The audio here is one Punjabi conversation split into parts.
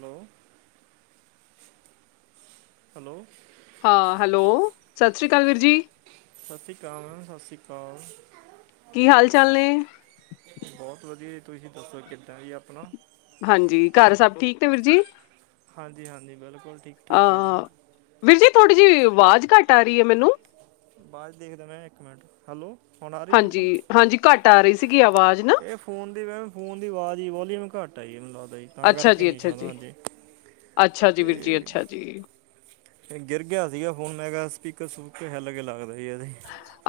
ਹੈਲੋ ਹੈਲੋ ਹਾਂ, ਹੈਲੋ, ਸਤਿ ਸ਼੍ਰੀ ਅਕਾਲ ਵੀਰ ਜੀ ਸਤਿ ਸ਼੍ਰੀ ਅਕਾਲ, ਸਤਿ ਸ਼੍ਰੀ ਅਕਾਲ ਕੀ ਹਾਲ ਚਾਲ ਨੇ ਬਹੁਤ ਵਧੀਆ ਜੀ, ਤੁਸੀਂ ਦੱਸੋ ਕਿੱਦਾਂ ਜੀ ਆਪਣਾ ਹਾਂਜੀ, ਘਰ ਸਭ ਠੀਕ ਤੇ ਵੀਰ ਜੀ ਹਾਂਜੀ ਹਾਂਜੀ, ਬਿਲਕੁਲ ਠੀਕ ਠਾਕ ਹੈ ਜੀ ਅ ਵੀਰ ਜੀ, ਥੋੜ੍ਹੀ ਜਿਹੀ ਆਵਾਜ਼ ਘੱਟ ਆ ਰਹੀ ਹੈ ਮੈਨੂੰ ਆਵਾਜ ਦੇਖਦਾ ਮੈਂ, ਇੱਕ ਮਿੰਟ, ਹੈਲੋ ਹੁਣ ਆ ਰਹੀ ਹਾਂਜੀ ਹਾਂਜੀ ਘੱਟ ਆ ਰਹੀ ਸੀਗੀ ਆਵਾਜ਼ ਨਾ ਇਹ ਫੋਨ ਦੀ ਵੈ ਫੋਨ ਦੀ ਆਵਾਜ਼ ਹੀ, ਵੋਲੀਅਮ ਘੱਟ ਆ ਜੀ, ਮੈਨੂੰੱ ਲਗਦਾ ਜੀ, ਤਾਂ ਅੱਛਾ ਕਰਕੇ ਜੀ ਨਹੀਂ ਅੱਛਾ ਸਕਦਾ ਜੀ ਅੱਗੇ ਅੱਛਾ ਜੀ, ਵੀਰ ਜੀ ਅੱਛਾ ਜੀ। ਇਹ ਗਿਰ ਗਿਆ ਸੀਗਾ ਫੋਨ, ਮੈਂ ਕਿਹਾ ਸਪੀਕਰ ਸਪੀਕਰ ਹਿਲ ਗਏ ਲੱਗਦੇ ਸੀ ਇਹਦੇ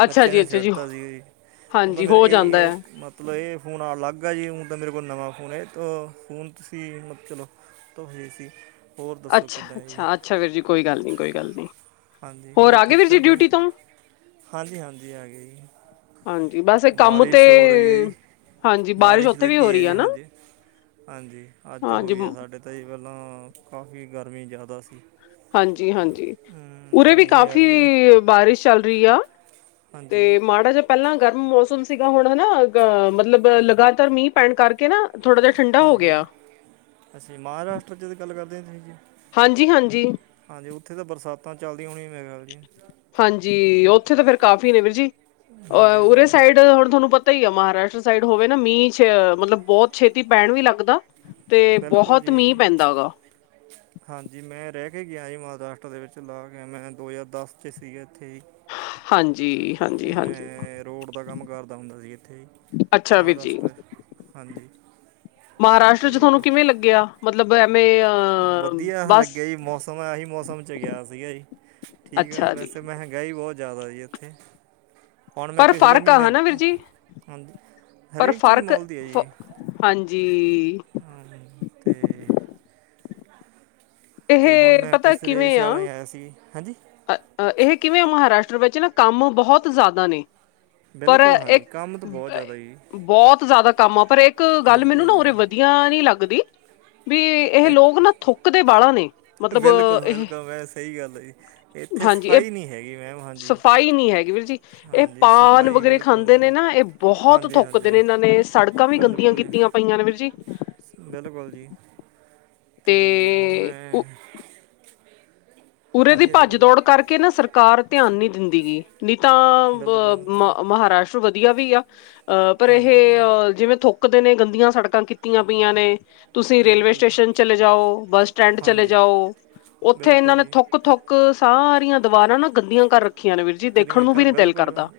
ਅੱਛਾ ਬੱਚਿਆਂ ਜੀ ਨੇ ਅੱਛਾ ਜੀ ਸਿੱਟ ਸੀ, ਉਹਦਾ ਹਾਂਜੀ ਮੇਰੇ ਹੋ ਇਹ ਜਾਂਦਾ ਇਹ ਹੈ ਮ ਮਤਲਬ ਇਹ ਫੋਨ ਅਲੱਗ ਹੈ ਜੀ, ਹੁਣ ਤਾਂ ਮੇਰੇ ਕੋਲ ਨਵਾਂ ਫੋਨ ਹੈ, ਇਹ ਤਾਂ ਫੋਨ ਤੁਸੀਂ ਮਤ ਚਲੋ ਤੋ ਹੋਈ ਸੀ ਹੋਰ ਦੱਸੋ ਅੱਛਾ ਕਿੱਦਾਂ ਹੈ ਜੀ ਅੱਛਾ ਅੱਛਾ, ਵੀਰ ਜੀ ਕੋਈ ਗੱਲ ਨਹੀਂ, ਕੋਈ ਗੱਲ ਨਹੀਂ ਹਾਂਜੀ ਹੋਰ ਆ ਗਏ ਠੀਕ ਵੀਰ ਜੀ ਠਾਕ ਹੋ, ਡਿਊਟੀ ਤੋਂ ਹਾਂਜੀ ਹਾਂਜੀ ਆ ਗਏ ਜੀ ਹਾਂਜੀ ਬਸ ਇਹ ਕੰਮ ਤੇ ਬਾਰਿਸ਼ ਹੋ ਰਹੀ ਹੈ ਜੀ, ਹਾਂਜੀ ਬਾਰਿਸ਼ ਉੱਥੇ ਵੀ ਹੋ ਲੱਗੀ ਹੈ ਰਹੀ ਆ ਜੀ ਨਾ ਹਾਂਜੀ ਹਾਂਜੀ ਅੱਜ ਹਾਂਜੀ ਹੋਈ ਆ ਸਾਡੇ, ਤਾਂ ਜੀ ਪਹਿਲਾਂ ਕਾਫੀ ਗਰਮੀ ਜ਼ਿਆਦਾ ਸੀ ਹਾਂਜੀ ਹਾਂਜੀ, ਹਮ, ਉਰੇ ਵੀ ਗਰਮੀ ਨੇ ਅਰ ਕਾਫ਼ੀ ਗਿਆ ਬਾਰਿਸ਼ ਚੱਲ ਰਹੀ ਆ ਹਾਂਜੀ ਤੇ ਮਾੜਾ ਜਯਾ ਪਹਿਲਾਂ ਗਰਮ ਮੌਸਮ ਸੀਗਾ, ਹੁਣ ਹੈਨਾ ਅ ਮਤਲਬ ਲਗਾਤਾਰ ਮੀਂਹ ਪੈਣ ਕਰਕੇ ਨਾ ਥੋੜਾ ਜਿਹਾ ਠੰਡਾ ਹੋ ਹਾਂਜੀ, ਗਿਆ ਅਸੀ ਮਹਾਰਾਸ਼ਟਰ, ਜਿਦੀ ਗੱਲ ਕਰਦੇ ਆਂ, ਤੁਸੀਂ ਜੀ ਹਾਂਜੀ ਹਾਂਜੀ ਹਾਂਜੀ, ਉੱਥੇ ਤਾਂ ਬਰਸਾਤਾਂ ਚੱਲਦਿਆਂ ਹੋਣੀਆਂ, ਮੇਰਾ ਖ਼ਯਾਲ ਜੀ ਹਾਂਜੀ, ਉੱਥੇ ਤਾਂ ਫੇਰ ਕਾਫੀ ਨੇ ਵੀਰਜੀ, ਅ ਹਾਂਜੀ ਉਰੇ ਹਾਂਜੀ ਸਾਈਡ ਹੁਣ ਤੁਹਾਨੂੰ ਪਤਾ ਹੀ ਆ ਮਹਾਰਾਸ਼ਟਰ ਸਾਈਡ ਹੋਵੇ ਨਾ, ਮੀਂਹ ਚ ਮਤਲਬ ਬਹੁਤ ਛੇਤੀ ਪੈਣ ਵੀ ਲੱਗਦਾ, ਤੇ ਬਿਲਕੁਲ ਬਹੁਤ ਜੀ ਮੀਂਹ ਪੈਂਦਾ ਹੈਗਾ। ਹਾਂਜੀ, ਮੈਂ ਰਹਿ ਕੇ ਗਿਆ ਜੀ, ਮਹਾਰਾਸ਼ਟਰ ਦੇ ਵਿੱਚ ਲਾ ਕੇ, ਮੈਂ ਦੋ ਹਜ਼ਾਰ ਦਸ ਚ ਸੀਗਾ ਇੱਥੇ ਹੀ। ਹਾਂਜੀ ਹਾਂਜੀ ਤੇ ਹਾਂਜੀ ਮੈਂ ਰੋਡ ਦਾ ਕੰਮ ਕਰਦਾ ਹੁੰਦਾ ਸੀ, ਇੱਥੇ ਹੀ ਅੱਛਾ ਵੀਰ ਜੀ ਹਾਂਜੀ ਮਹਾਰਾਸ਼ਟਰ ਚ ਤੇ ਤੁਹਾਨੂੰ ਕਿਵੇਂ ਲੱਗਿਆ, ਮਤਲਬ ਐਵੇਂ ਅ ਵਧੀਆ ਬਸ ਲੱਗਿਆ ਜੀ ਮੌਸਮ, ਐਹੀ ਮੌਸਮ ਚ ਗਿਆ ਸੀਗਾ ਜੀ। ਠੀਕ ਐ ਜੀ, ਵੈਸੇ ਮਹਿੰਗਾਈ ਬਹੁਤ ਜ਼ਿਆਦਾ ਜੀ ਐਥੇ। ਹੁਣ ਮੈਂ ਪਰ ਪਿਛਲੇ ਫ਼ਰਕ ਆ ਮਹੀਨੇ ਹਨਾ ਵੀਰ ਤੋ, ਜੀ ਹਾਂਜੀ ਪਰ ਹਰੇਕ ਚੀਜ਼ ਫ਼ਰਕ, ਮੁੱਲ ਫ ਹਾਂਜੀ ਹਾਂਜੀ ਤੇ ਇਹ, ਤੇ ਹੁਣ ਮੈਂ ਪਤਾ ਪਿਛਲੇ ਕਿਵੇਂ ਆ ਸਿਆਲਾਂ ਹੀ ਆਇਆ ਸੀ ਹਾਂਜੀ ਇਹ ਕਿਵੇਂ ਮਹਾਰਾਸ਼ਟਰ ਵਿੱਚ ਨਾ, ਕੰਮ ਬਹੁਤ ਜ਼ਿਆਦਾ ਨੇ ਪਰ ਬਿਲਕੁਲ ਹਾਂਜੀ, ਇੱਕ ਕੰਮ ਤਾਂ ਬਹੁਤ ਜ਼ਿਆਦਾ ਜੀ ਬਹੁਤ ਜ਼ਿਆਦਾ ਕੰਮ ਆ, ਪਰ ਇੱਕ ਗੱਲ ਹਾਂਜੀ ਮੈਨੂੰ ਨਾ ਉਰੇ ਹਾਂਜੀ ਵਧੀਆ ਨਹੀਂ ਲੱਗਦੀ ਬਈ, ਇਹ ਲੋਕ ਨਾ, ਥੁੱਕਦੇ ਬਾਹਲਾ ਨੇ। ਮਤਲਬ ਇਹ ਬਿਲਕੁਲ-ਬਿਲਕੁਲ, ਵਹ ਸਹੀ ਗੱਲ ਹੈ ਏ, ਏਥੇ ਹਾਂਜੀ ਇਹ ਸਫਾਈ ਨਹੀਂ ਹੈਗੀ, ਮੈਡਮ, ਹਾਂਜੀ। ਸਫ਼ਾਈ ਨਹੀਂ ਹੈਗੀ, ਵੀਰ ਜੀ। ਇਹ ਹਾਂਜੀ ਪਾਨ ਸਫਾਈ ਵਗੈਰਾ ਬਿਲਕੁਲ ਖਾਂਦੇ ਨੇ ਨਹੀਂ ਨਾ, ਜੀ ਇਹ ਬਹੁਤ ਹਾਂਜੀ ਥੁੱਕਦੇ ਨੇ। ਹਾਂਜੀ ਇਹਨਾਂ ਨੇ ਸੜਕਾਂ ਵੀ ਗੰਦੀਆਂ ਬਿਲਕੁਲ ਜੀ ਕੀਤੀਆਂ। ਪਈਆਂ ਨੇ, ਵੀਰ ਜੀ। ਬਿਲਕੁਲ ਜੀ, ਤੇ ਹੁਣ ਮੈਂ। ਉਰੇ ਦੀ ਹਾਂਜੀ ਹਾਂਜੀ ਭੱਜ ਬੋਲੋ ਦੌੜ ਕਰਕੇ ਨਾ, ਸਰਕਾਰ ਧਿਆਨ ਨਹੀਂ ਦਿੰਦੀ ਗਈ। ਨਹੀਂ ਤਾਂ, ਬ-ਬ, ਬਿਲਕੁਲ ਜੀ, ਮ-ਮਹਾਰਾਸ਼ਟਰ ਵਧੀਆ ਵੀ ਆ। ਅਹ, ਪਰ ਇਹ ਹਾਂਜੀ ਜਿਵੇਂ ਥੁੱਕਦੇ ਨੇ, ਗੰਦੀਆਂ ਸੜਕਾਂ ਕੀਤੀਆਂ ਪਈਆਂ ਨੇ। ਤੁਸੀਂ ਰੇਲਵੇ ਬਿਲਕੁਲ ਜੀ ਸਟੇਸ਼ਨ ਚਲੇ ਜਾਓ, ਬੱਸ ਸਟੈਂਡ ਚਲੇ ਹਾਂਜੀ ਜਾਓ, ਉੱਥੇ ਇਹਨਾਂ ਬਿਲਕੁਲ ਨੇ। ਜੀ ਥੁੱਕ-ਥੁੱਕ ਕੇ ਸਾਰੀਆਂ ਦੀਵਾਰਾਂ ਗੰਦੀਆਂ ਕਰ ਰੱਖੀਆਂ ਨੇ, ਵੀਰ ਜੀ। ਦੇਖਣ ਨੂੰ ਵੀ ਨੀ ਦਿਲ ਕਰਦਾ।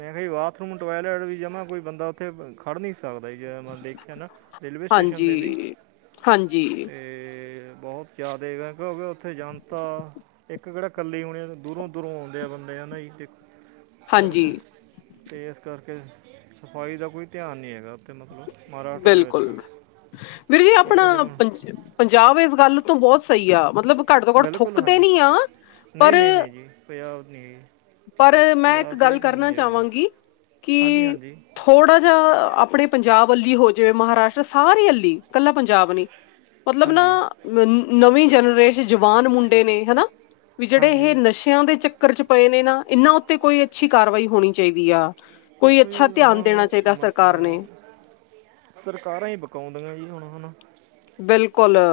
ਐਵੇਂ ਬਾਥਰੂਮ, ਟੋਇਲਟ ਵੀ, ਜਮਾਂ ਕੋਈ ਬੰਦਾ ਉੱਥੇ ਖੜ੍ਹ ਨਹੀਂ ਸਕਦਾ। [unintelligible] ਹੈ ਨਾ, ਰੇਲਵੇ ਸਟੇਸ਼ਨ ਹਾਂਜੀ 'ਤੇ ਵੀ, ਤੇ। ਹਾਂਜੀ ਤੇ-ਤੇ, ਬਹੁਤ ਜ਼ਿਆਦਾ ਗਿਆ, ਕਿਉਂਕਿ ਉੱਥੇ ਜਨਤਾ। ਇੱਕ ਕਿਹੜਾ, ਇਕੱਲੇ ਉਣੇ ਦੂਰੋਂ-ਦੂਰੋਂ ਆਉਂਦੇ ਆ ਬੰਦੇ, ਹੈ ਨਾ ਜੀ। [unintelligible] ਹਾਂਜੀ ਬਿਲਕੁਲ। ਤੇ ਇਸ ਕਰਕੇ ਸਫਾਈ ਦਾ ਕੋਈ ਧਿਆਨ ਨਹੀਂ ਹੈਗਾ। ਮਤਲਬ ਮਾਰ ਬਿਲਕੁਲ ਵੀਰ ਜੀ ਇਹ ਆਪਣਾ ਤਾਂ ਜਿਵੇਂ ਪੰਜ ਪੰਜਾਬ ਇਸ ਗੱਲ ਤੋਂ ਬਹੁਤ ਸਹੀ ਆ ਮਤਲਬ ਘੱਟ ਤੋਂ ਘੱਟ ਬਿਲਕੁਲ ਥੁੱਕਦੇ ਹਾਂਜੀ ਨੀ ਆ ਨਹੀਂ, ਪਰ ਨਹੀਂ, ਨਹੀਂ ਜੀ, ਪੰਜਾਬ ਨਹੀਂ ਈ। ਪਰ ਮੈਂ ਇੱਕ ਗੱਲ ਕਰਨਾ ਚਾਵਾਂਗੀ। ਕਿ ਹਾਂਜੀ ਹਾਂਜੀ ਥੋੜ੍ਹਾ ਜਿਹਾ ਆਪਣੇ ਪੰਜਾਬ ਅੱਲੀ ਹੋ ਜਾਵੇ, ਮਹਾਰਾਸ਼ਟਰ ਸਾਰੀ ਅੱਲੀ। ਕੱਲਾ ਪੰਜਾਬ ਨੀ। ਮਤਲਬ, ਨਾ, ਹਾਂਜੀ ਨਵੀਂ ਜਨਰੇਸ਼ਨ, ਜਵਾਨ ਮੁੰਡੇ, ਨੇ ਹੈ ਨਾ। ਵੀ, ਜਿਹੜੇ ਹਾਂਜੀ ਇਹ ਨਸ਼ਿਆਂ ਦੇ ਚੱਕਰ 'ਚ ਪਏ ਨੇ ਨਾ, ਇਹਨਾਂ ਉੱਤੇ ਕੋਈ ਅੱਛੀ ਕਾਰਵਾਈ ਹੋਣੀ ਚਾਹੀਦੀ ਆ। ਕੋਈ ਦੇਖੋ ਜੀ ਅੱਛਾ ਧਿਆਨ ਉਹਨਾਂ ਦੇਣਾ ਦਾ ਚਾਹੀਦਾ, ਸਰਕਾਰ ਨੇ। ਮਤਲਬ ਸਰਕਾਰਾਂ ਹੀ ਬਕਾਉਂਦੀਆਂ ਜੀ, ਹੁਣ ਹਨਾ। ਬਿਲਕੁਲ ਆ।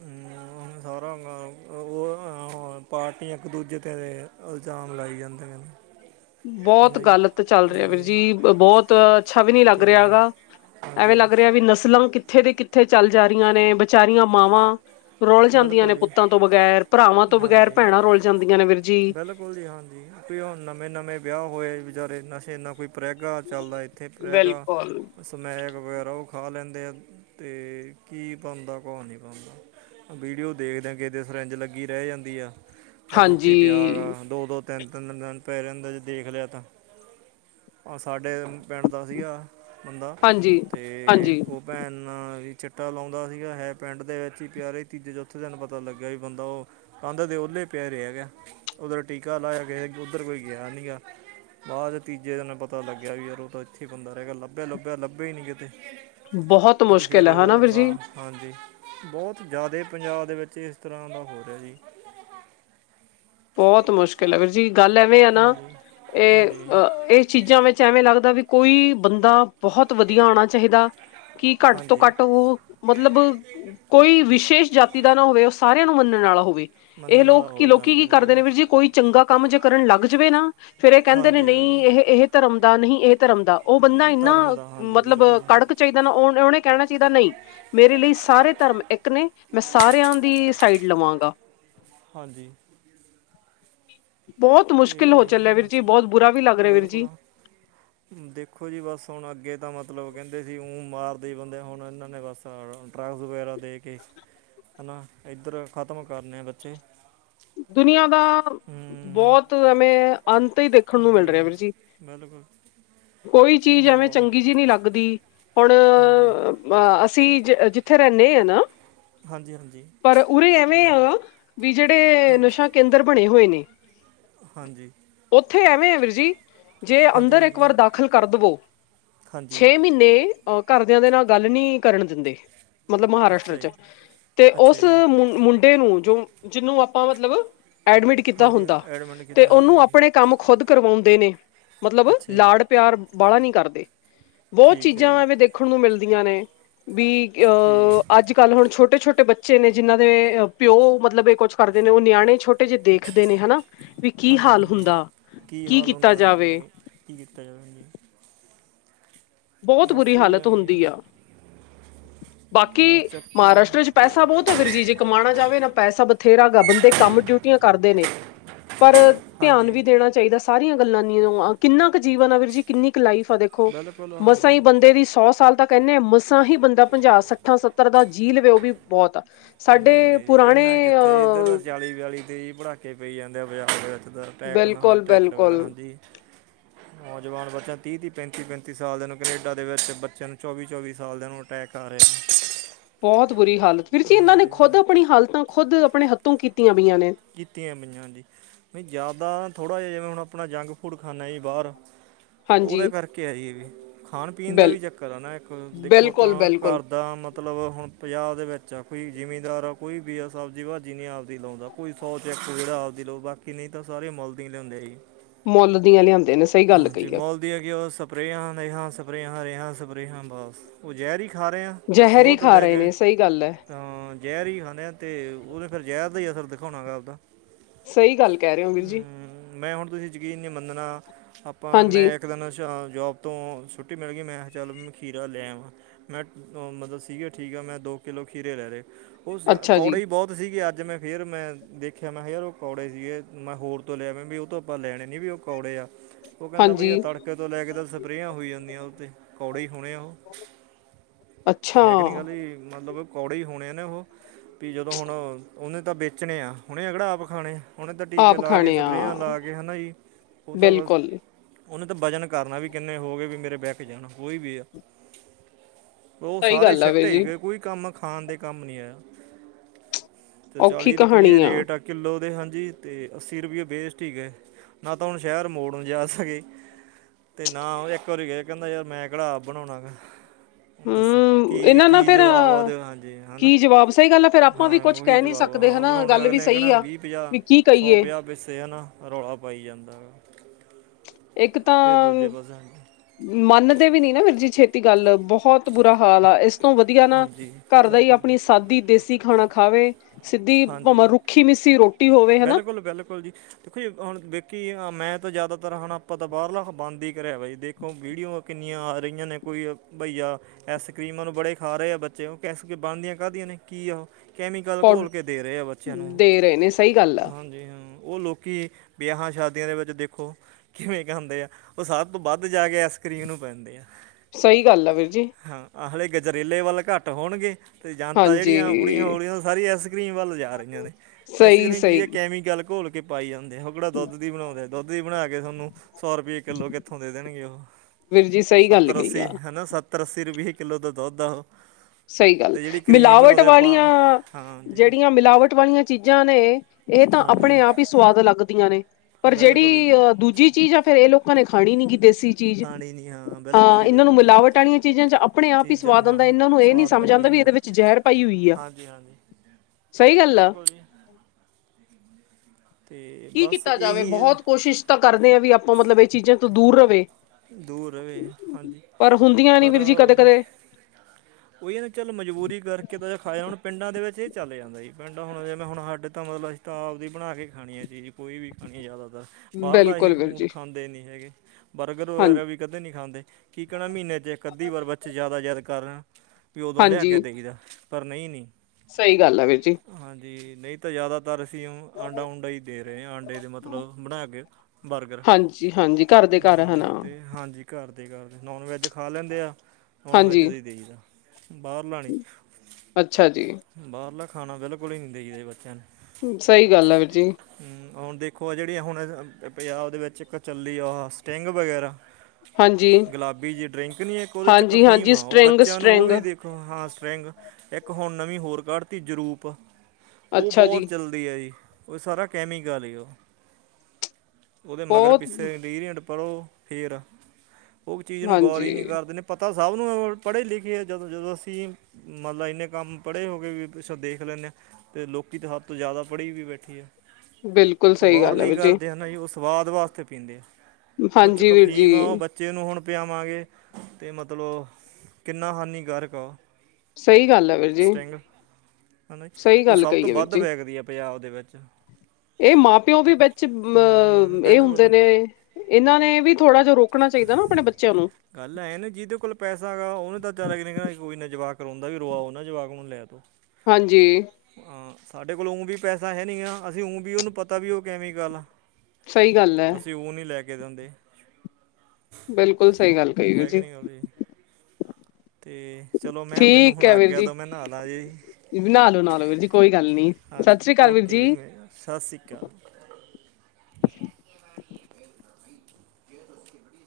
ਹੂੰ ਸਾਰਾ ਉਹ [unintelligible] ਪਾਰਟੀਆਂ ਇੱਕ -ਦੂਜੇ 'ਤੇ ਇਲਜ਼ਾਮ ਲਾਈ ਜਾਂਦੇ ਨੇ। ਬਹੁਤ ਹਨਾ ਜੀ ਗਲਤ ਚੱਲ ਰਿਹਾ, ਵੀਰ ਹਾਂਜੀ ਜੀ, ਬਹੁਤ। ਅੱਛਾ ਵੀ ਨਹੀਂ ਲੱਗ ਤੇ ਰਿਹਾ ਹੈਗਾ। ਐਵੇਂ ਹਾਂਜੀ ਲੱਗ ਰਿਹਾ ਵੀ ਨਸਲਾਂ ਕਿੱਥੇ ਦੇ ਕਿੱਥੇ। ਉੱਥੇ ਚੱਲ ਜਾ ਰਹੀਆਂ ਨੇ, ਵਿਚਾਰੀਆਂ ਮਾਵਾਂ। ਰੁਲ ਜਾਂਦੀਆਂ ਬਿਲਕੁਲ ਨੇ, ਜੀ ਪੁੱਤਾਂ ਤੋਂ ਬਗੈਰ, ਭਰਾਵਾਂ ਤੋਂ ਬਗੈਰ, ਹਾਂਜੀ ਭੈਣਾਂ ਰੁਲ ਜਾਂਦੀਆਂ ਨੇ, ਵੀਰ ਜੀ। ਬਿਲਕੁਲ ਜੀ, ਹਾਂ ਜੀ। ਕੋਈ ਹੁਣ ਨਮੇ-ਨਮੇ ਵਿਆਹ ਹੋਏ ਵਿਚਰੇ, ਨਸ਼ੇ ਇੰਨਾ ਕੋਈ। ਪ੍ਰੇਗਾ ਚੱਲਦਾ ਇੱਥੇ, ਪ੍ਰੇਗਾ। ਬਿਲਕੁਲ। [unintelligible] ਸਮੈਕ ਵਗੈਰਾ ਉਹ ਖਾ ਲੈਂਦੇ ਆ, ਤੇ ਕੀ ਪਾਉਂਦਾ, ਕੌਹ ਨਹੀਂ ਪਾਉਂਦਾ। ਵੀਡੀਓ ਦੇਖਦੇ ਕਿਸੇ ਦੀ ਸਰਿੰਜ ਲੱਗੀ ਰਹਿ ਜਾਂਦੀ ਆ। ਬਸ, ਉੱਥੇ ਹੀ ਪਿਆ ਹਾਂਜੀ, ਹੈਗਾ ਦੋ-ਦੋ। ਤਿੰਨ-ਤਿੰਨ ਦਿਨ ਪਏ ਰਹਿੰਦੇ। ਜੇ ਦੇਖ ਲਿਆ ਤਾਂ, ਆ ਸਾਡੇ ਪਿੰਡ ਦਾ ਸੀਗਾ। ਬੰਦਾ ਹਾਂਜੀ, ਤੇ ਹਾਂਜੀ ਉ। ਭੈਣ, ਨਾਹੀਂ ਚਿੱਟਾ ਲਾਉਂਦਾ ਸੀਗਾ। ਹੈ, ਪਿੰਡ ਦੇ ਵਿੱਚ ਹੀ ਪਿਆ ਰ। ਤੀਜੇ-ਚੌਥੇ ਦਿਨ ਪਤਾ ਲੱਗਿਆ ਵੀ ਬੰਦਾ ਉਹ ਕੰਧ ਦੇ ਓਹਲੇ ਪਿਆ ਰਿਹਾ ਹੈਗਾ। ਔਧਰ ਟੀਕਾ ਲਾਇਆ ਗਏ, ਔਧਰ ਕੋਈ ਗਿਆ ਨੀਂ ਗਾ। ਆ, ਤੀਜੇ ਦਿਨ ਪਤਾ ਲੱਗਿਆ ਵੀ, ਯਾਰ, ਉਹ ਤਾਂ ਇੱਥੇ। ਬੰਦਾ ਰਹਿ ਗਿਆ ਲੱਭਿਆ-ਲੱਭਿਆ-ਲੱਭਿਆ ਹੀ ਨੀ ਕਿਤੇ। ਬਹੁਤ ਉਏ ਵੀ ਫੇਰ ਮੁਸ਼ਕਿਲ ਹੈ ਇਦੇ ਹਨਾ ਵੀਰ ਵ। ਜੀ। [unintelligible] ਹਾਂਜੀ, ਬਹੁਤ ਜ਼ਿਆਦਾ ਪੰਜਾਬ ਦੇ ਵਿੱਚ ਇਸ ਤਰ੍ਹਾਂ ਦਾ ਹੋ ਰਿਹਾ ਜੀ। ਬਹੁਤ ਮੁਸ਼ਕਿਲ ਹੈ, ਵੀਰ ਜੀ। ਗੱਲ ਐਵੇਂ ਆ ਨਾ, ਹਾਂਜੀ ਇਹ, ਹਾਂਜੀ ਅ, ਇਹ। ਚੀਜ਼ਾਂ ਵਿੱਚ ਐਵੇਂ ਲੱਗਦਾ ਵੀ ਕੋਈ ਬੰਦਾ। ਬਹੁਤ ਵਧੀਆ ਓਨਾ ਚਾਹੀਦਾ ਕਿ ਘੱਟ ਤੋਂ ਹਾਂਜੀ ਘੱਟ ਉਹ। ਮਤਲਬ, ਕੋਈ ਵਿਸ਼ੇਸ਼ ਜਾਤੀ ਦਾ ਨਾ ਹੋਵੇ। ਉਹ ਸਾਰਿਆਂ ਨੂੰ ਮੰਨਣ ਵਾਲਾ ਹੋਵੇ। ਮੰਨਣ ਆਲਾ ਹੋਵੇ। ਹਾਂਜੀ। ਘਰਦੇ ਬਿਲਕੁਲ ਨੇ, ਵੀਰ ਜੀ। ਕੋਈ ਚੰਗਾ ਕੰਮ ਜੇ ਕਰਨ ਲੱਗ ਜਾਵੇ ਨਾ। ਫੇਰ ਇਹ ਕਹਿੰਦੇ ਨੇ ਹਾਂਜੀ ਉਹਦੇ ਨਹੀਂ ਇਹ-ਇਹ ਧਰਮ ਦਾ ਨਹੀਂ ਇਹ ਧਰਮ ਦਾ ਉਹ ਬੰਦਾ ਇੰਨਾ ਧਰਮ ਦਾ ਹਾਂਜੀ ਮਤਲਬ ਬਿਲਕੁਲ ਹਾਂਜੀ। ਕੜਕ ਚਾਹੀਦਾ ਨਾ ਉਹ ਉਹਨੇ ਕਹਿਣਾ ਚਾਹੀਦਾ ਨਹੀਂ ਮੇਰੇ ਲਈ ਸਾਰੇ ਧਰਮ ਇੱਕ ਨੇ ਮੈਂ ਸਾਰਿਆਂ ਦੀ ਸਾਈਡ ਲਵਾਂਗਾ ਹਾਂਜੀ ਬਹੁਤ ਤੇ ਮੁਸ਼ਕਿਲ ਹੋ ਚੱਲ ਰਿਹਾ ਵੀਰ ਜੀ ਬਸ ਬਹੁਤ ਬੁਰਾ ਵੀ ਲੱਗ ਰਿਹਾ ਵੀਰ ਜੀ ਬਿਲਕੁਲ ਦੇਖੋ ਜੀ ਬਸ ਹੁਣ ਅੱਗੇ ਤਾਂ ਮਤਲਬ ਕਹਿੰਦੇ ਸੀ ਊ ਮਾਰਦੇ ਬੰਦੇ ਹੁਣ ਇਹਨਾਂ ਨੇ ਬਸ ਡਰੱਗਸ ਵਗੈਰਾ ਦੇ ਕੇ, ਹੈ ਨਾ ਇੱਧਰ ਖ਼ਤਮ ਕਰਨੇ ਆ ਬੱਚੇ ਦੁਨੀਆਂ ਦਾ ਹੂੰ ਬਹੁਤ ਐਵੇਂ ਅੰਤ ਹੀ ਦੇਖਣ ਨੂੰ ਮਿਲ ਹਾਂਜੀ ਰਿਹਾ ਵੀਰ ਜੀ ਬਿਲਕੁਲ ਕੋਈ ਚੀਜ਼ ਐਵੇਂ ਮਾਹੌਲ ਚੰਗੀ ਜਿਹੀ ਨਹੀ ਲੱਗਦੀ, ਹੁਣ ਹਾਂਜੀ ਅ ਅਸੀਂ ਜ ਜਿੱਥੇ ਰਹਿੰਦੇ ਹਾਂ ਨਾ ਹਾਂਜੀ ਹਾਂਜੀ ਪਰ ਉਰੇ ਐਵੇਂ ਆ, ਵੀ ਜਹੜ ਨਸ਼ਾ ਹਾਂ- ਕੇਂਦਰ ਬਣੇ ਹੋਏ ਨੇ ਹਾਂਜੀ। ਉੱਥੇ ਐਵੇਂ ਐਂ ਵੀਰਜੀ ਜੇ ਹਾਂਜੀ ਅੰਦਰ ਇੱਕ ਹਾਂਜੀ ਵਾਰ ਦਾਖਲ ਕਰ ਦੇਵੋ, ਹਾਂਜੀ ਛੇ ਮਹੀਨੇ ਔ ਘਰਦਿਆਂ ਦੇ ਨਾਲ ਗੱਲ ਨਹੀ ਕਰਨ ਦਿੰਦੇ ਮਤਲਬ ਮਹਾਰਾਸ਼ਟਰ ਅੱਛਾ ਚ, ਜੀ ਤੇ ਅੱਛਾ ਉਸ ਜੀ ਮੁੰਡੇ ਨੂੰ ਜੋ ਜਿਹਨੂੰ ਆਪਾਂ ਮਤਲਬ ਐਡਮਿਟ ਕੀਤਾ ਹਾਂਜੀ ਹੁੰਦਾ, ਐਡਮਿਟ ਤੇ ਕਿਤੇ ਹਾਂਜੀ ਉਹਨੂੰ ਹਾਂਜੀ ਆਪਣੇ ਕੰਮ ਖੁਦ ਕਰਵਾਉਂਦੇ ਨੇ, ਮਤਲਬ ਅੱਛਾ ਜੀ ਲਾੜ ਪਿਆਰ ਬਾੜਾ ਨੀ ਕਰਦੇ ਬਹੁਤ ਠੀਕ ਹੈ ਚੀਜ਼ਾਂ ਜੀ ਐਵੇਂ ਦੇਖਣ ਨੂੰ ਮਿਲਦੀਆਂ ਨੇ, ਵੀ ਠੀਕ ਹੈ ਅਹ ਅੱਜ ਕੱਲ ਹੁਣ ਛੋਟੇ-ਛੋਟੇ ਬੱਚੇ ਨੇ ਜਿਨ੍ਹਾ ਦੇ ਅਹ ਪਿਓ ਮਤਲਬ ਕੁਛ ਕਰਦੇ ਨੇ ਉਹ ਨਿਆਣੇ ਛੋਟੇ ਜਿਹੇ ਦੇਖਦੇ ਨੇ ਹਨਾ ਵੀ ਕੀ ਹਾਂਜੀ ਹਾਲ ਹਾਂਜੀ ਹੁੰਦਾ, ਕੀ ਹਾਲ ਹੁੰਦਾ ਕੀਤਾ ਹਾਂਜੀ ਜਾਵੇ ਬਿਲਕੁਲ ਕੀ ਕੀਤਾ ਜਾਵੇ ਜੀ ਬਹੁਤ ਬੁਰੀ ਜੀ ਹਾਲਤ ਐਂ ਹੁੰਦੀ ਆ ਬਾਕੀ, ਬਸ ਚੱਕਰ ਮਹਾਰਾਸ਼ਟਰ ਚ ਪੈਸਾ ਬਹੁਤ ਹੈ ਵੀਰਜੀ ਜੇ ਕਮਾਉਣਾ ਚਾਹਵੇ ਨਾ ਪੈਸਾ ਬਥੇਰਾ ਗਾ, ਬੰਦੇ ਕੰਮ ਡਿਊਟੀਆਂ ਕਰਦੇ ਨੇ, ਪਰ ਧਿਆਨ ਹਾਂਜੀ ਵੀ ਦੇਣਾ ਚਾਹੀਦਾ ਸਾਰੀਆਂ ਗੱਲਾਂ ਦੀ ਕਿੰਨਾ ਕੁ ਜੀਵਨ ਆ ਵੀਰ ਜੀ ਕਿੰਨੀ ਕੁ ਲਾਈਫ ਆ ਦੇ [inaudible] ਮਸਾਂ ਹੀ ਬੰਦੇ ਦੀ ਸੌ ਸਾਲ ਤਾਂ ਕਹਿੰਦੇ ਆ ਮਸਾਂ ਹੀ ਬੰਦਾ ਪੰਜਾਹ, ਸੱਠਾਂ, ਸੱਤਰ ਦਾ ਜੀ ਲਵੇ ਉਹ ਵੀ ਬਹੁਤ ਆ ਸਾਡੇ ਨਹੀਂ-ਨਹੀਂ ਜੀ ਪੁਰਾਣੇ ਇੰਨਾ ਕਿੱਥੇ, ਇੱਧਰ ਦਾ ਅਹ ਚਾਲੀ ਬਿਆਲੀ ਤੇ ਪੜਾਕੇ ਪੱਕੇ ਪਈ ਜਾਂਦੇ ਆ ਬਾਜ਼ਾਰ ਦੇ ਵਿੱਚ ਤਾਂ ਟੈਕ ਨਾਲ ਹ ਬਿਲਕੁਲ ਟੈਕ ਬਿਲਕੁਲ ਵਗੈਰਾ ਹਾਂਜੀ ਨੌਜਵਾਨ ਬੱਚਿਆਂ ਤੀਹ- ਤੀਹ, ਪੈਂਤੀ-ਪੈਂਤੀ ਸਾਲ ਦੇ ਨੂੰ ਕੈਨੇਡਾ ਦੇ ਵਿੱਚ ਬੱਚਿਆਂ ਨੂੰ ਚੌਵੀ-ਚੌਵੀ ਸਾਲ ਦੇ ਨ ਅਟੈਕ ਆ ਰਹੇ- ਬਹੁਤ ਬੁਰੀ ਹਾਲਤ, ਵੀਰ ਜੀ ਇਹਨਾਂ ਨੇ ਹਾਂਜੀ ਖੁਦ ਆਪਣੀ ਹਾਲਤਾਂ ਖੁਦ ਆਪਣੇ ਹੱਥੋਂ ਕੀਤੀਆਂ ਪਈਆਂ ਨੇ ਕੀਤੀਆਂ ਪਈਆਂ ਦੀ ਜ਼ਿਆਦਾ ਥੋੜ੍ਹਾ ਜਿਹਾ ਜਿਵੇਂ ਹੁਣ ਆਪਣਾ ਜੰਕ ਫੂਡ ਖਾਂਦਾ ਜੀ ਬਾਹਰ ਉਹਦੇ ਹਾਂਜੀ ਕਰਕੇ ਆ ਜੀ, ਖਾਣ ਪੀਣ ਦਾ ਬਿਲ ਵੀ ਚੱਕਰ ਆ ਨਾ ਇੱਕ ਦੇਖੋ ਆਪਾਂ ਬਿਲਕੁਲ ਬਿਲਕੁਲ ਘਰ ਦਾ ਮਤਲਬ ਹੁਣ ਪੰਜਾਬ ਦੇ ਵਿੱਚ ਆ ਕੋਈ ਜਿਮੀਦਾਰ ਆ ਕੋਈ ਵੀ ਆ ਸਬਜ਼ੀ ਬਾਜੀ ਨੀ ਆਪਦੀ ਲਾਉਂਦਾ ਕੋਈ ਸੌ 'ਚ ਇੱਕ ਜਿਹੜਾ ਆਪਦੀ ਲਓ ਬਾਕੀ ਨਹੀਂ ਤਾਂ ਸਾਰੇ ਮੁਲਦੀ ਹੀ ਲਿਆਉਂਦੇ ਜੀ ਮੁੱਲ ਦੀਆਂ ਲਿਆਉਂਦੇ ਨੇ ਸਹੀ ਗੱਲ ਹਾਂਜੀ ਕਹੀ ਆ ਮੁਲ ਕਿ ਉਹ ਸਪਰੇਹ ਰਿਹਾ-ਸਪਰੇਹ ਰਿਹਾ ਸਪਰੇਹ ਬਸ ਉਹ ਜ਼ਹਿਰ ਹੀ ਖਾ ਰਹੇ ਆ ਜ਼ਹਿਰ ਹੀ ਸਵੇਰ ਤੋਂ ਖਾ ਲੈ ਰਹੇ ਕੇ ਨੇ ਸਹੀ ਗੱਲ ਹੈ ਤਾਂ ਜ਼ਹਿਰ ਹੀ ਖਾਂਦੇ ਆ ਤੇ ਉਹਨੂੰ ਫਿਰ ਜ਼ਹਿਰ ਦਾ ਹੀ ਅਸਰ ਦਿਖਾਉਣਾ ਆਪਦਾ ਸਹੀ ਗੱਲ ਕਹਿ ਰਹੇ ਹੋ ਵੀਰ ਜੀ ਹਮ, ਮੈਂ ਹੁਣ ਤੁਸੀਂ ਯਕੀਨ ਨਹੀਂ ਮੰਨਣਾ ਆਪਾਂ ਹਾਂਜੀ ਮੈਂ ਇੱਕ ਦਿਨ ਸ਼ ਜੋਬ ਤੋਂ ਛੁੱਟੀ ਮਿਲ ਗਈ ਮੈਂ ਕਿਹਾ ਚੱਲ ਮੈਂ ਖੀਰਾ ਲੈ ਆਵਾ। ਮੈਂ ਮਤਲਬ ਸੀਗੇ ਠੀਕ ਆ ਮੈਂ ਦੋ ਕਿੱਲੋ ਖੀਰੇ ਲੈ ਲਏ ਉਸ ਅੱਛਾ ਕੌੜੇ ਜੀ ਹੀ ਬਹੁਤ ਅੱਜ ਮੈਂ ਫੇਰ ਮੈਂ ਦੇਖਿਆ ਮੈਂ ਕਿਹਾ ਉਹ ਕੌੜੇ ਸੀਗੇ ਮੈਂ ਹੋਰ ਤੋਂ ਲਿਆ ਮੈਂ ਵੀ ਉਹ ਤੋਂ ਆਪਾਂ ਲੈਣੇ ਨੀ ਵੀ ਉਹ ਕੌੜੇ ਆ ਉਹ ਕਹਿੰਦਾ ਬਈ ਆ ਹਾਂਜੀ ਤੜਕੇ ਤੋਂ ਲੈ ਕੇ ਤਾਂ ਸਪਰੇਆਂ ਹੋਈ ਜਾਂਦੀਆਂ ਉਤੇ, ਕੌੜੇ ਹੀ ਹੋਣੇ ਉਹ। ਅੱਛਾ ਹੈ ਕੇ ਨੀ ਗੱਲ ਏ ਮਤਲਬ ਕੌੜੇ ਹੀ ਹੋਣੇ ਨੇ ਉਹ, ਵੀ ਜਦੋਂ ਹੁਣ ਉਹਨੇ ਤਾਂ ਬੇਚਣੇ ਆ ਓਹਨੇ ਕੇਹੜਾ ਆਪ ਖਾਣੇ। ਓਨੇ ਤਾਂ ਟੀਕੇ ਆਪ ਲਾ ਕੇ, ਖਾਣੇ ਆ ਸਪਰੇਆਂ ਲਾ ਕੇ ਹੈਨਾ ਜੀ। ਉਹ ਤਾਂ ਬਸ ਬਿਲਕੁਲ ਉਹਨੇ ਤਾਂ ਵਜਨ ਕਰਨਾ ਵੀ ਕਿੰਨੇ ਹੋ ਗਏ ਵੀ ਮੇਰੇ ਬਿਕ ਜਾਣ ਕੋਈ ਵੀ ਆ। ਉਹ ਸਹੀ ਸਾਰੇ ਗੱਲ ਆ ਵੀਰ ਜੀ ਸ਼ਿਟੇਗੇ ਕੋਈ ਕੰਮ ਖਾਣ ਦੇ ਕੰਮ ਨੀ ਆਇਆ। ਤੇ ਔਖੀ ਚਾਲੀ ਰੁਪਈਏ ਕਹਾਣੀ ਰੇਟ ਆ ਕਿੱਲੋ ਦੇ, ਹਾਂਜੀ ਤੇ ਅੱਸੀ ਰਪਈਏ ਵੈਸਟ ਹੀ ਗਏ, ਨਾ ਤਾਂ ਹੁਣ ਸ਼ਹਿਰ ਮੋੜ ਨ ਜਾ ਸਕੇ ਤੇ ਨਾ ਉਹ ਇੱਕ ਵਾਰੀ ਗਏ ਕਹਿੰਦਾ ਯਾਰ ਮੈਂ ਕੇਹੜਾ ਆਪ ਬਣਾਉਣਾ ਏਂਗਾ। ਦੱਸੋ ਹਮ ਇਹਨਾਂ ਨਾ ਕੀ-ਕੀ ਫੇਰ ਜਵਾਬ ਉਹਦੇ [unintelligible] ਹਾਂਜੀ ਹਨਾ ਕੀ ਜਵਾਬ ਸਹੀ ਗੱਲ ਆ ਫੇਰ ਆਪਾਂ ਵੀ ਹਾਂ ਕੁਛ ਉਹੀ ਕਹਿ ਨੀ ਜਵਾਬ ਸਕਦੇ ਹਾਂ ਫਿਰ ਹਨਾ ਹੁਣ ਗੱਲ ਵੀ ਅਗਲੇ ਨੇ ਸਹੀ ਕਹਿਣਾ ਆ ਵੀਹ- ਪੰਜਾਹ, ਵੀ ਕੀ ਸੌ ਕਹੀਏ -ਪੰਜਾਹ ਪਿੱਸੇ ਹੈ ਨਾ ਰੌਲਾ ਪਾਈ ਜਾਂਦਾ। ਇੱਕ ਫਿਰ ਤਾਂ, ਦੂਜੇ ਪਾਸੇ ਹਾਂਜੀ- ਮੰਨਦੇ ਵੀ ਨੀ ਨਾ ਵੀਰ ਜੀ ਛੇਤੀ ਗੱਲ। ਬਹੁਤ ਬੁਰਾ ਹਾਲ ਆ, ਇਸ ਤੋਂ ਵਧੀਆ ਨਾ ਹਾਂਜੀ ਘਰ ਦਾ ਹੀ ਬਿਲਕੁਲ ਜੀ ਆਪਣੀ ਸਾਦੀ ਦੇਸੀ ਖਾਣਾ ਖਾਵੇ। ਸਿੱਧੀ ਭਾਵਾਂ ਰੁੱਖੀ-ਮਿੱਸੀ ਰੋ ਬਿਲਕੁਲ-ਬਿਲਕੁਲ ਜੀ ਦੇਖੀ ਹੁਣ ਵੇਖੀ ਮੈਂ ਤਾਂ ਜ਼ਿਆਦਾਤਰ ਹੁਣ ਆਪਾਂ ਤਾਂ ਬਾਹਰਲਾ ਬੰਦ ਹੀ ਕਰਿਆ ਵਾ ਜੀ ਦੇਖ ਦੇਖੋ ਵੀਡੀਓ ਕਿੰਨੀਆਂ ਆ ਰਹੀਆਂ ਨੇ ਕੋਈ ਬਈਆ ਆਈਸਕ੍ਰੀਮਾਂ ਨੂੰ ਬੜੇ ਖਾ ਰਹੇ ਆ ਬੱਚੇ। ਉਹ ਕ ਬਣਦੀਆਂ ਕਾਹਦੀਆਂ ਨੇ ਕੀ ਆ ਉਹ? ਕੈਮੀਕਲ ਪੌ ਘੋਲ ਕੇ ਦੇ ਰਹੇ ਆ ਬੱਚਿਆਂ ਨੂੰ। ਦੇ ਰਏ ਨੇ ਸਹੀ ਗੱਲ ਆ ਹਾਂਜੀ ਹਾਂ, ਉਹ ਲੋਕੀ ਵਿਆਹਾਂ ਸ਼ਾਦੀਆਂ ਦੇ ਵਿੱਚ ਦੇਖੋ ਕਿਵੇਂ ਖਾਂਦੇ ਆ, ਉਹ ਸਭ ਤੋਂ ਵੱਧ ਜਾ ਕੇ ਆਇਸਕਰੀਮ ਨੂੰ ਪੈਂਦੇ ਆ। ਸਹੀ ਗੱਲ ਆ ਵੀਰ ਜੀ। ਹਾਂ ਆਲੇ, ਗਜਰੇਲੇ ਵੱਲ ਘੱਟ ਹੋਣਗੇ ਅਤੇ ਜਾਂਤਾ ਜਿਹੜੀਆਂ ਬੁੜੀਆਂ ਹਾਂਜੀ ਬੂੜੀਆ ਉਹ ਸਾਰੀ ਆਇਸਕਰੀਮ ਵੱਲ ਜਾ ਰਹੀਆਂ ਨੇ ਆਈਸ ਸਹੀ ਕਰ੍ਰੀਮ ਸਹੀ ਕੈਮੀਕਲ ਘੋਲ ਕੇ ਪਾਈ ਏ ਜਾਂਦੇ ਉਹ ਕੇੜਾ ਦੁੱਧ ਦੀ ਬਣਾਉਂਦੇ ਦੁੱਧ ਦੀ ਬਣਾ ਕੇ ਤੁਹਾਨੂੰ ਸੌ ਰੁਪਈਏ ਕਿੱਲੋ ਕਿੱਥੋਂ ਦੇ ਦੇਣਗੇ ਉਹ? ਵੀਰ ਜੀ ਸਹੀ ਗੱਲ ਸੱਤਰ ਕਹੀ ਆ ਅੱਸੀ ਹੈਨਾ ਸੱ ਸੱਤਰ ਅੱਸੀ ਰੁਪਏ ਕਿੱਲੋ ਤਾਂ ਦੁੱਧ ਆ ਉਹ। ਸਹੀ ਗੱਲ ਏ। ਤੇ ਜਿਹੜੀ ਕਰੀਮ ਮਿਲਾਵਟ ਬਣਾਉਂਦੇ ਆਪਾਂ ਵਾਲੀਆਂ ਹਾਂਜੀ ਜਿਹੜੀਆਂ ਮਿਲਾਵਟ ਵਾਲੀਆਂ ਚੀਜ਼ਾਂ ਨੇ, ਇਹ ਤਾਂ ਹਾਂਜੀ ਆਪਣੇ ਆਪ ਹੀ ਸਵਾਦ ਲੱਗਦੀਆਂ ਨੇ। ਪਰ ਬਿਲਕੁਲ ਜੀ ਜਿਹੜੀ ਅ ਦੂਜੀ ਚੀਜ਼ ਆ ਫੇਰ ਇਹ ਲੋਕਾਂ ਨੇ ਖਾਣੀ ਨੀ ਗ ਦੇਸੀ ਚੀਜ਼ ਖਾਣੀ ਨਹੀਂ ਬਿਲਕੁਲ ਹਾਂ ਜੀ ਇਹਨਾਂ ਨੂੰ ਬਿਲਕੁਲ ਮਿਲਾਵਟ ਆਲੀਆਂ ਚੀਜ਼ਾਂ 'ਚ ਆਪਣੇ ਆਪ ਹੀ ਚੀਜ਼ਾਂ ਸਵਾਦ ਹਾਂ ਆਉਂਦਾ ਇਹਨਾਂ ਨੂੰ ਇਹ ਨਹੀਂ ਸਵਾਦ ਸਮਝ ਆਉਂਦਾ ਲੱਗਣੀਆਂ ਵੀ ਇਹਦੇ ਹਾਂਜੀ ਵਿੱਚ ਜ਼ਹਿਰ ਪਾਈ ਹੋਈ ਆ, ਹਾਂਜੀ ਹਾਂਜੀ ਸਹੀ ਗੱਲ ਆ। ਬਿਲਕੁਲ ਜੀ ਤੇ ਕੀ ਬਸ ਕੀਤਾ ਜਾਵੇ ਇਹੀ ਬਹੁਤ ਹੈ ਕੋਸ਼ਿਸ਼ ਤਾਂ ਕਰਦੇ ਆ ਵੀ ਆਪਾਂ ਮਤਲਬ ਇਹ ਚੀਜ਼ਾਂ ਤੋਂ ਦੂਰ ਰਵੇ। ਦੂਰ ਰਵੇਂ ਹਾਂਜੀ ਪਰ ਹੁੰਦੀਆਂ ਨੀ ਪਰ ਵੀਰ ਜੀ ਕਦੇ ਅ ਕਦੇ [inaudible] ਬਈ ਆ ਨਾ ਚੱਲ ਮਜ਼ਬੂਰੀ ਕਰਕੇ ਤਾਂ ਖਾਏ ਆਣ, ਪਿੰਡਾਂ ਦੇ ਵਿੱਚ ਇਹ ਚੱਲ ਜਾਂਦਾ ਜੀ ਪਿੰਡਾਂ ਹੁਣ ਜਿਵੇਂ ਹੁਣ ਸਾਡੇ ਤਾਂ ਮਤਲਬ ਆਪ ਦੀ ਬਣਾ ਕੇ ਖਾਣੀ ਹੈ ਚੀਜ਼ ਕੋਈ ਵੀ ਖਾਣੀ ਜ਼ਿਆਦਾਤਰ ਬਾਹਰਲਾ ਅਹੀ ਬਿਲਕੁਲ ਵੀਰ ਫੂਡ ਜੀ ਖਾਂਦੇ ਨੀ ਹੈਗੇ। ਅਗਰ ਰਵੀ ਕਦੇ ਨੀ ਖਾਂਦੇ ਕੀ ਕਹਿ ਨਾ ਮਹੀਨੇ 'ਚ ਇਕ ਅੱਧੀ ਵਾਰ ਹਾਂਜੀ ਬੱਚੇ ਜ਼ਿਆਦਾ ਜ਼ਿਦ ਕਰਨ ਓਦੋਂ ਲਿਆ ਹਾਂਜੀ ਕੇ ਦਈਦੈ ਪਰ ਨਹੀਂ ਨੀ। ਸਹੀ ਗੱਲ ਆ ਵੀਰ ਜੀ। ਹਾਂਜੀ ਨਹੀ ਤੇ ਜ਼ਿਆਦਾ ਤਰ ਅਸੀਂ ਓਨੂੰ ਆਂਡਾ ਉਂਡਾ ਹੀ ਦੇ ਰਹੇ ਹਾਂ, ਆਂਡੇ ਦੇ ਮਤਲਬ ਬਣਾ ਕੇ ਬਰਗਰ ਹਾਂਜੀ। ਹੂੰ, ਤੇ ਹਾਂਜੀ ਘਰ ਦੇ ਘਰ ਨੋਨ ਵੈਜ ਖਾ ਲੈਂਦੇ ਆ, ਨੋਨ ਵੈੱਜ ਹਾਂਜੀ ਦੇ ਦੇਈ ਦਾ। ਬਾਹਰਲਾ ਨੀ, ਅੱਛਾ ਜੀ ਬਾਹਰਲਾ ਖਾਣਾ ਬਿਲਕੁਲ ਈ ਨਈ ਦਈ ਦਾ ਬੱਚਿਆਂ ਨੂੰ। ਸਹੀ ਗੱਲ ਆ ਵੀਰ ਜੀ। ਹੂੰ, ਹੁਣ ਦੇਖੋ ਆ ਜਿਹੜੀ ਹੁਣ ਪੰਜਾਬ ਦੇ ਵਿੱਚ ਇੱਕ ਚੱਲੀ ਆ ਸਟਿੰਗ ਵਗੈਰਾ ਹਾਂਜੀ ਗੁਲਾਬੀ ਜੀ ਡਰਿੰਕ ਨੀ ਇੱਕ, ਉਹਦੇ'ਚ ਇੱਕ ਅਫੀਮ ਹਾਂਜੀ-ਹਾਂਜੀ ਆ, ਉਹ ਸਟਰਿੰਗ ਬੱਚਿਆਂ ਨੂੰ ਉਹ ਸਟਰਿੰਗ ਵੀ ਦੇ ਹਾਂ, ਸਟਰ੍ਰਿੰਗ, ਇੱਕ ਹੁਣ ਨਵੀਂ ਹੋਰ ਕੱਢਤੀ ਜਰੂਪ, ਉਹ ਅੱਛਾ ਜੀ ਬਹੁਤ ਚਲ ਏ ਆਈ, ਉਹ ਸਾਰਾ ਕੈਮੀਕਲ ਉਹ, ਉਹਦੇ ਮਗਰ ਬਹੁਤ ਪਿੱਸੇ ਇਡੀਰੀਅਟ ਪੜ੍ਹੋ ਫਿਰ, ਉਹ ਚੀਜ਼ ਨੂੰ ਗੌਰ ਹੀ ਹਾਂਜੀ ਨਹੀਂ ਕਰਦੇ। ਪਤਾ ਸਭ ਨੂੰ ਆ, ਪੜ੍ਹੇ-ਲਿਖੇ, ਜਦ-ਜਦੋਂ ਅਸੀਂ ਮਤਲਬ ਇੰਨੇ ਕੰਮ, ਪੜ੍ਹੇ ਹੋਕੇ ਵੀ ਪਿੱਛੋਂ ਦੇਖ ਲੈਂਨੇ ਹਾਂ। ਤੇ ਲੋਕੀ ਤੇ ਹੱਦ ਤੋਂ ਜ਼ਿਆਦਾ ਪੜ੍ਹੀ ਵੀ ਬੈਠੀ ਆ, ਬਿਲਕੁਲ ਉਹ ਸਹੀ ਗੌਰ ਗੱਲ ਹੈ ਨੀ ਵੀਰ ਕਰਦੇ ਹਨਾ ਜੀ, ਉਸ ਸਵਾਦ ਵਾਸਤੇ ਪੀਂਦੇ ਆ, ਉਹ'ਚ ਹਾਂਜੀ ਕ ਵੀਰ ਜੀ ਫੀਮ ਆ, ਉਹ ਬੱਚੇ ਬੱਚੇ ਨੂੰ ਹੁਣ ਪਿਆਵਾਂਗੇ, ਤੇ ਮਤਲਬ ਕਿੰਨਾ ਹਾਨੀਕਾਰਕ ਆ ਓਹ। ਸਹੀ ਗੱਲ ਆ, ਵੀਰ ਜੀ। ਹਨਾ ਜੀ, ਸਹੀ ਉਹ ਗੱਲ ਸਭ ਤੋਂ ਕਹੀ ਹੈ ਵੀਰ ਵੱਧ ਜੀ ਵੈਕਦੀ ਆ, ਪੰਜਾਬ ਦੇ ਵਿੱਚ। ਇਹ ਮਾਂ-ਪਿਓ ਵੀ ਵਿੱਚ ਅ ਹੂੰ ਇਹ ਹੁੰਦੇ ਬਿਲਕੁਲ ਨੇ, ਇਹਨਾਂ ਨੇ ਵੀ ਥੋੜਾ ਜਿਹਾ ਰੁਕ ਰੋਕਣਾ ਚਾਹੀਦਾ ਨਾ, ਆਪਣੇ ਬੱਚਿਆਂ ਨੂੰ। ਗੱਲ ਹੈ ਨਾ, ਜਿਹਦੇ ਕੋਲ ਪੈਸਾ ਹੈਗਾ ਉਹਨੂੰ ਤਾਂ ਕਾਰਾਗ ਨੇ ਕਹਿਣਾ, ਕੋਈ ਨਾ ਜਵਾਕ ਰੋਂਦਾ ਵੀ ਰੁਵਾਓ ਨਾ, ਜਵਾਕ ਨੂੰ ਲੈ ਲੋ ਹਾਂਜੀ। ਹਾਂ, ਸਾਡੇ ਕੋਲ ਊਂਂਵੀ ਪੈਸਾ ਹੈ ਨਹੀਂ ਆ, ਅਸੀਂ ਊਂ ਵੀ ਉਹਨੂੰ ਪਤਾ ਵੀ ਉਹ ਕੇਮੀਕਲ ਆ। ਸਹੀ ਗੱਲ ਹੈ ਅਸੀਂ ਉਂ ਨਹੀਂ ਲੈਕੇ ਦਿੰਦੇ। ਬਿਲਕੁਲ ਸਹੀ ਗੱਲ ਕਹੀ, ਵੀਰ ਹੈ ਕਿ ਜੀ। ਨਹੀਂ ਗੱਲ ਤੇ, ਚਲੋ ਮੈਂਮ ਮੈਨੂੰ ਹੁਣ ਆਗਿਆ ਦੋ, ਮੈਂ ਨਹਾਲਾਂ ਜੀ। ਨਹਾਲੋ-ਨ੍ਹਾਲੋ ਵੀਰ ਜੀ ਕੋਈ ਗੱਲ ਨੀ। ਹਾਂਜੀ, ਸਤਿ ਸ੍ਰੀ ਅਕਾਲ ਵੀਰ ਓਕੇ ਜੀ ਮੇ ਸਤਿ ਸ਼੍ਰੀ ਅਕਾਲ। ਗਏ ਤੁਸੀ?